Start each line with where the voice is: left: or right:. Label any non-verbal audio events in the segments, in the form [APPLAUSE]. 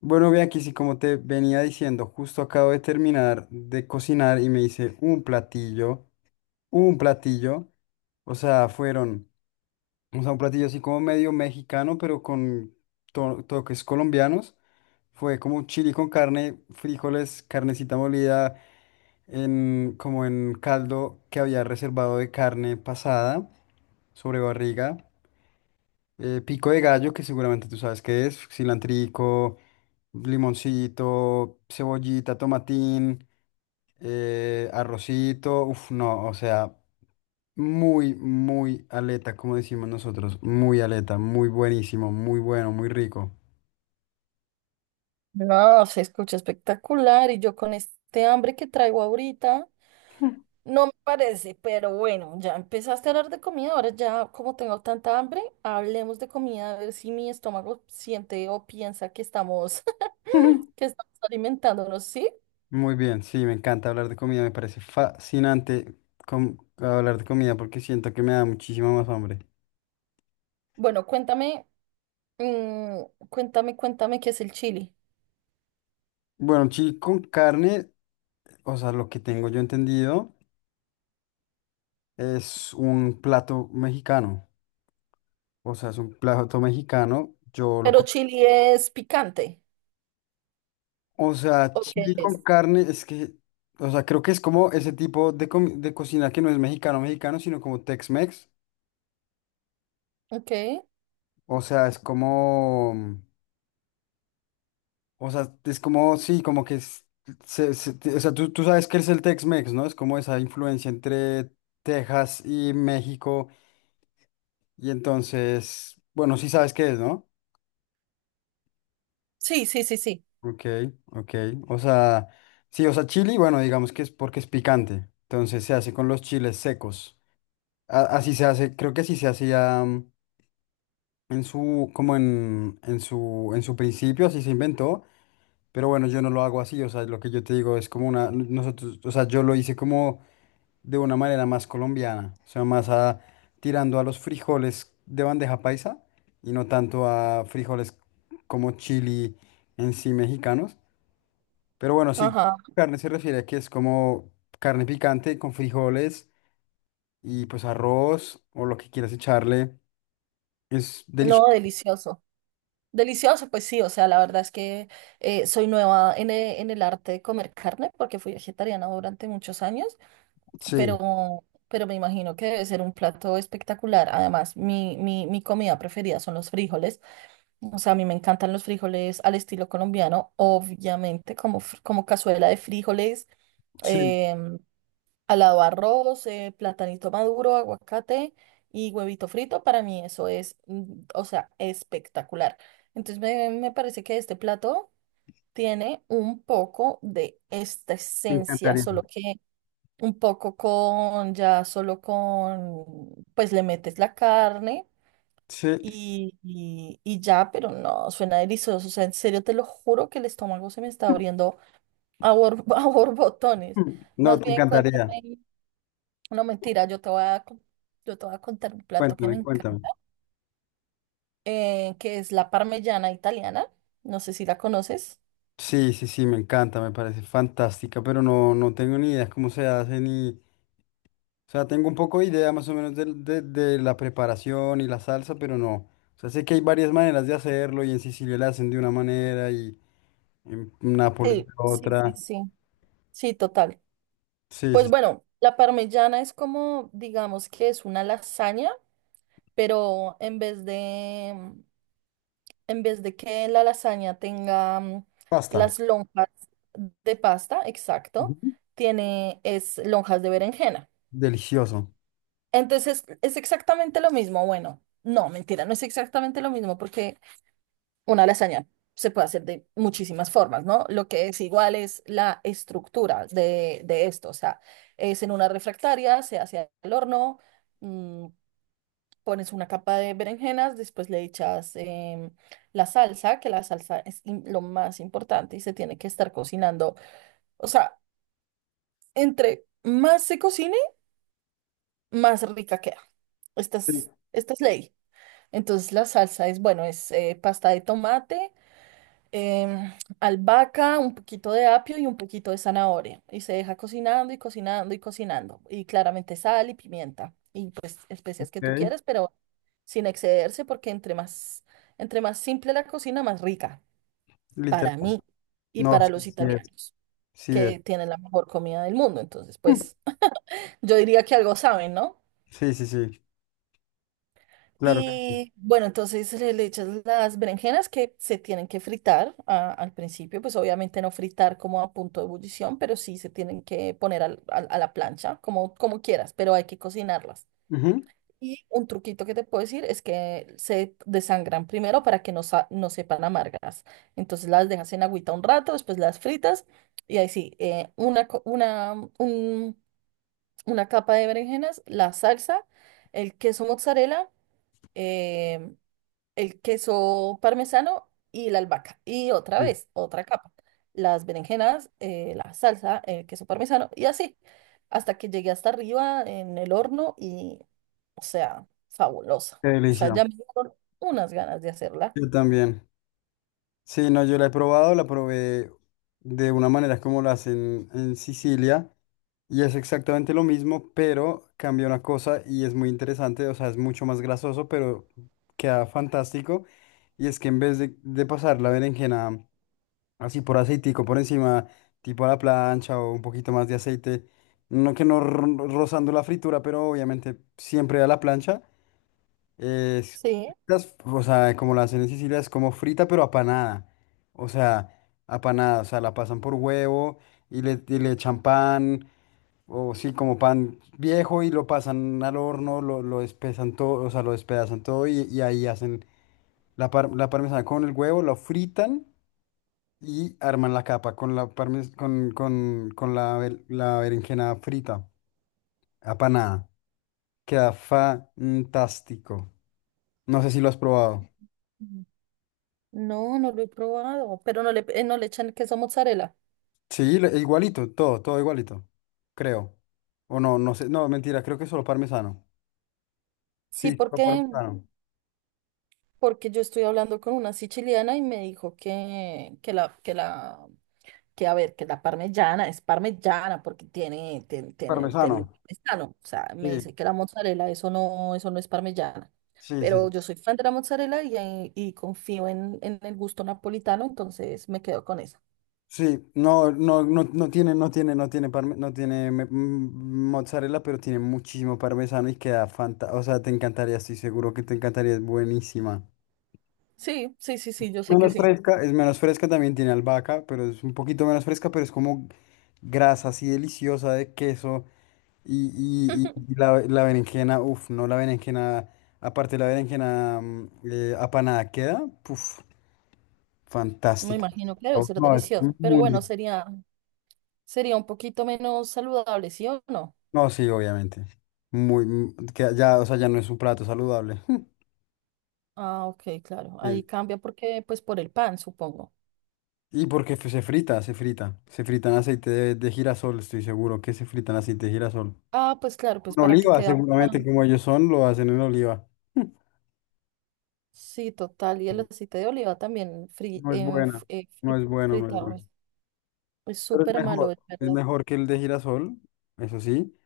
left: Bueno, ve aquí sí, como te venía diciendo, justo acabo de terminar de cocinar y me hice un platillo, o sea, o sea, un platillo así como medio mexicano, pero con toques colombianos. Fue como un chili con carne, frijoles, carnecita molida, como en caldo que había reservado de carne pasada sobre barriga. Pico de gallo, que seguramente tú sabes qué es, cilantrico, limoncito, cebollita, tomatín, arrocito. Uf, no, o sea, muy, muy aleta, como decimos nosotros. Muy aleta, muy buenísimo, muy bueno, muy rico.
right: No, se escucha espectacular y yo con este hambre que traigo ahorita, no me parece, pero bueno, ya empezaste a hablar de comida, ahora ya como tengo tanta hambre, hablemos de comida, a ver si mi estómago siente o piensa que estamos, [LAUGHS] que estamos alimentándonos, ¿sí?
left: Muy bien, sí, me encanta hablar de comida, me parece fascinante hablar de comida porque siento que me da muchísima más hambre.
right: Bueno, cuéntame, mm, cuéntame, cuéntame qué es el chili.
left: Bueno, sí, con carne, o sea, lo que tengo yo entendido es un plato mexicano, o sea, es un plato mexicano, yo lo
right: Pero chili es picante.
left: O sea,
right: ¿O qué
left: chile con
right: es?
left: carne, es que, o sea, creo que es como ese tipo de, de cocina que no es mexicano, mexicano, sino como Tex-Mex.
right: Ok.
left: O sea, es como, o sea, es como, sí, como que es, o sea, tú sabes que es el Tex-Mex, ¿no? Es como esa influencia entre Texas y México. Y entonces, bueno, sí sabes qué es, ¿no?
right: Sí, sí, sí, sí.
left: Ok, ok. O sea, sí, o sea, chili, bueno, digamos que es porque es picante. Entonces se hace con los chiles secos. Así se hace, creo que así se hacía mm, en su, como en su principio, así se inventó, pero bueno, yo no lo hago así, o sea, lo que yo te digo es como una, nosotros, o sea, yo lo hice como de una manera más colombiana, o sea, más a, tirando a los frijoles de bandeja paisa y no tanto a frijoles como chili en sí mexicanos, pero bueno, sí,
right: Ajá.
left: carne se refiere a que es como carne picante con frijoles y pues arroz o lo que quieras echarle. Es delicioso.
right: No, delicioso. Delicioso, pues sí, o sea, la verdad es que soy nueva en en el arte de comer carne porque fui vegetariana durante muchos años,
left: Sí,
right: pero me imagino que debe ser un plato espectacular. Además, mi comida preferida son los frijoles, o sea, a mí me encantan los frijoles al estilo colombiano, obviamente, como, como cazuela de frijoles.
left: sí,
right: em, Al lado arroz, platanito maduro, aguacate y huevito frito, para mí eso es, o sea, espectacular. Entonces me parece que este plato tiene un poco de esta
left: te
right: esencia,
left: encantaría.
right: solo que un poco con, ya solo con, pues le metes la carne
left: Sí,
right: y ya, pero no, suena delicioso. O sea, en serio te lo juro que el estómago se me está abriendo a, [LAUGHS] a borbotones.
left: [CLEARS THROAT] no,
right: Más
left: te
right: bien,
left: encantaría.
right: cuéntame. No, mentira, yo te voy a yo te voy a contar un plato que me
left: Cuéntame, cuéntame.
right: encanta, que es la parmellana italiana. No sé si la conoces.
left: Sí, sí, sí, me encanta, me parece fantástica, pero no, no tengo ni idea cómo se hace ni... O sea, tengo un poco de idea más o menos de la preparación y la salsa, pero no. O sea, sé que hay varias maneras de hacerlo y en Sicilia la hacen de una manera y en Nápoles
right: Sí,
left: de
right: sí, sí,
left: otra.
right: sí. Sí, total.
left: Sí,
right: Pues
left: sí, sí.
right: bueno, la parmellana es como, digamos que es una lasaña, pero en vez de que la lasaña tenga
left: Pasta.
right: las lonjas de pasta, exacto,
left: Ujú.
right: tiene es lonjas de berenjena.
left: Delicioso.
right: Entonces, es exactamente lo mismo. Bueno, no, mentira, no es exactamente lo mismo porque una lasaña se puede hacer de muchísimas formas, ¿no? Lo que es igual es la estructura de esto. O sea, es en una refractaria, se hace al horno, mm, pones una capa de berenjenas, después le echas la salsa, que la salsa es lo más importante y se tiene que estar cocinando. O sea, entre más se cocine, más rica queda. Esta es ley. Entonces la salsa es, bueno, es pasta de tomate, em, albahaca, un poquito de apio y un poquito de zanahoria. Y se deja cocinando y cocinando y cocinando. Y claramente sal y pimienta y pues especias que tú
left: Ok.
right: quieras, pero sin excederse porque entre más simple la cocina, más rica
left: Literal.
right: para mí y
left: No,
right: para
left: sí,
right: los
left: sí es.
right: italianos,
left: Sí es.
right: que tienen la mejor comida del mundo. Entonces, pues [LAUGHS] yo diría que algo saben, ¿no?
left: Sí, sí, sí. Claro que sí.
right: Y bueno, entonces le echas las berenjenas que se tienen que fritar al principio, pues obviamente no fritar como a punto de ebullición, pero sí se tienen que poner a la plancha, como, como quieras, pero hay que cocinarlas.
left: Ujú.
right: Y un truquito que te puedo decir es que se desangran primero para que no, no sepan amargas. Entonces las dejas en agüita un rato, después las fritas y ahí sí, una, co- una, un- una capa de berenjenas, la salsa, el queso mozzarella eh, el queso parmesano y la albahaca. Y otra
left: Sí,
right: vez, otra capa. Las berenjenas, la salsa, el queso parmesano y así. Hasta que llegué hasta arriba en el horno y, o sea, fabulosa.
left: qué
right: O sea,
left: delicia.
right: ya me dieron unas ganas de hacerla.
left: Yo también. Sí, no, yo la he probado, la probé de una manera como la hacen en Sicilia y es exactamente lo mismo, pero cambia una cosa y es muy interesante, o sea, es mucho más grasoso, pero queda fantástico. Y es que en vez de pasar la berenjena así por aceitico por encima, tipo a la plancha o un poquito más de aceite, no que no rozando la fritura, pero obviamente siempre a la plancha. Es,
right: Sí.
left: o sea, como la hacen en Sicilia, es como frita, pero apanada. O sea, apanada, o sea, la pasan por huevo y le echan pan, o sí, como pan viejo y lo pasan al horno, lo despezan todo, o sea, lo despedazan todo y ahí hacen la, la parmesana con el huevo, lo fritan y arman la capa con la, parmes- con la, bel- la berenjena frita, apanada. Queda fantástico. No sé si lo has probado.
right: Mm. No, no lo he probado, pero no le, no le echan queso mozzarella.
left: Sí, igualito, todo, todo igualito, creo. O no, no sé, no, mentira, creo que es solo parmesano.
right: Sí,
left: Sí, solo
right: porque,
left: parmesano.
right: porque yo estoy hablando con una siciliana y me dijo que, que la que a ver, que la parmellana es parmellana porque tiene
left: Parmesano.
right: el parmesano. O sea, me dice
left: Sí,
right: que la mozzarella, eso no es parmellana.
left: sí, sí.
right: Pero yo soy fan de la mozzarella y, y confío en el gusto napolitano, entonces me quedo con esa.
left: Sí, no, no, no, no tiene mozzarella, pero tiene muchísimo parmesano y queda fantástico. O sea, te encantaría, estoy seguro que te encantaría, es buenísima.
right: Sí, sí, sí, sí, yo sé que
left: Menos
right: sí.
left: fresca, es menos fresca, también tiene albahaca, pero es un poquito menos fresca, pero es como grasa así deliciosa de queso. Y, y- y- y
right: [LAUGHS]
left: la, la berenjena, uff, no, la berenjena, aparte la berenjena apanada queda, uff,
right: Me
left: fantástica.
right: imagino que debe
left: Oh,
right: ser
left: no, es
right: delicioso, pero
left: muy
right: bueno,
left: rico.
right: sería, sería un poquito menos saludable, ¿sí o no?
left: No, sí, obviamente. Muy, que ya, o sea, ya no es un plato saludable. [LAUGHS]
right: Ah, ok, claro. Ahí
left: Sí.
right: cambia porque, pues, por el pan, supongo.
left: Y porque se frita en aceite de girasol, estoy seguro que se frita en aceite de girasol.
right: Ah, pues claro, pues
left: En
right: para que
left: oliva,
right: quede.
left: seguramente, como ellos son, lo hacen en oliva.
right: Sí, total. Y el aceite de oliva también
left: No es buena, no es bueno, no es
right: fritado.
left: bueno.
right: Es
left: Pero
right: súper malo, es
left: es
right: verdad.
left: mejor que el de girasol, eso sí.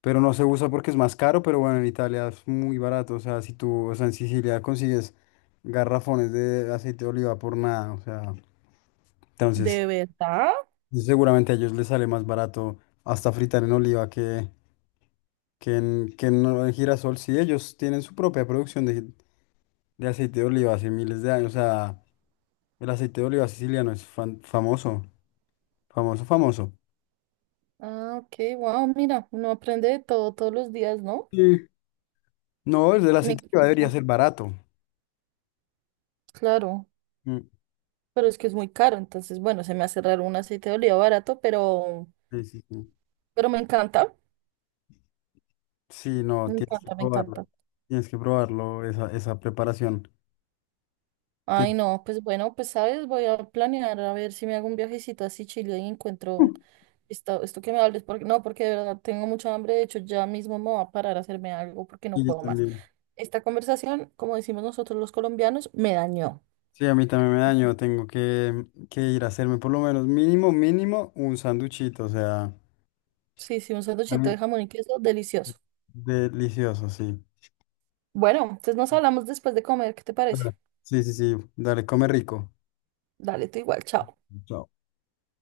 left: Pero no se usa porque es más caro, pero bueno, en Italia es muy barato, o sea, si tú, o sea, en Sicilia consigues garrafones de aceite de oliva por nada, o sea, entonces
right: ¿De verdad?
left: seguramente a ellos les sale más barato hasta fritar en oliva que en en girasol, si ellos tienen su propia producción de aceite de oliva hace miles de años, o sea, el aceite de oliva siciliano es famoso, famoso, famoso.
right: Ah, ok, wow, mira, uno aprende de todo todos los días, ¿no?
left: Sí. No, el del
right: Me
left: aceite de oliva
right: encanta.
left: debería ser barato.
right: Claro,
left: Mm,
right: pero es que es muy caro, entonces, bueno, se me hace raro un aceite de oliva barato,
left: sí, sí, sí.
right: pero me encanta,
left: Sí, no,
right: me
left: tienes que
right: encanta, me
left: probarlo.
right: encanta.
left: Tienes que probarlo, esa preparación. Ti-
right: Ay, no, pues bueno, pues sabes, voy a planear a ver si me hago un viajecito así Chile y encuentro
left: [LAUGHS]
right: esto, esto que me hables, porque no, porque de verdad tengo mucha hambre, de hecho ya mismo me voy a parar a hacerme algo porque no
left: Y yo
right: puedo más.
left: también.
right: Esta conversación, como decimos nosotros los colombianos, me dañó.
left: Sí, a mí también me daño. Tengo que ir a hacerme por lo menos mínimo, mínimo un sanduchito. O sea,
right: Sí, sí, un sanduchito
left: algo
right: de jamón y queso, delicioso.
left: delicioso, sí.
right: Bueno, entonces nos hablamos después de comer, ¿qué te
left: Dale.
right: parece?
left: Sí, sí, sí. Dale, come rico.
right: Dale, tú igual, chao.
left: Chao.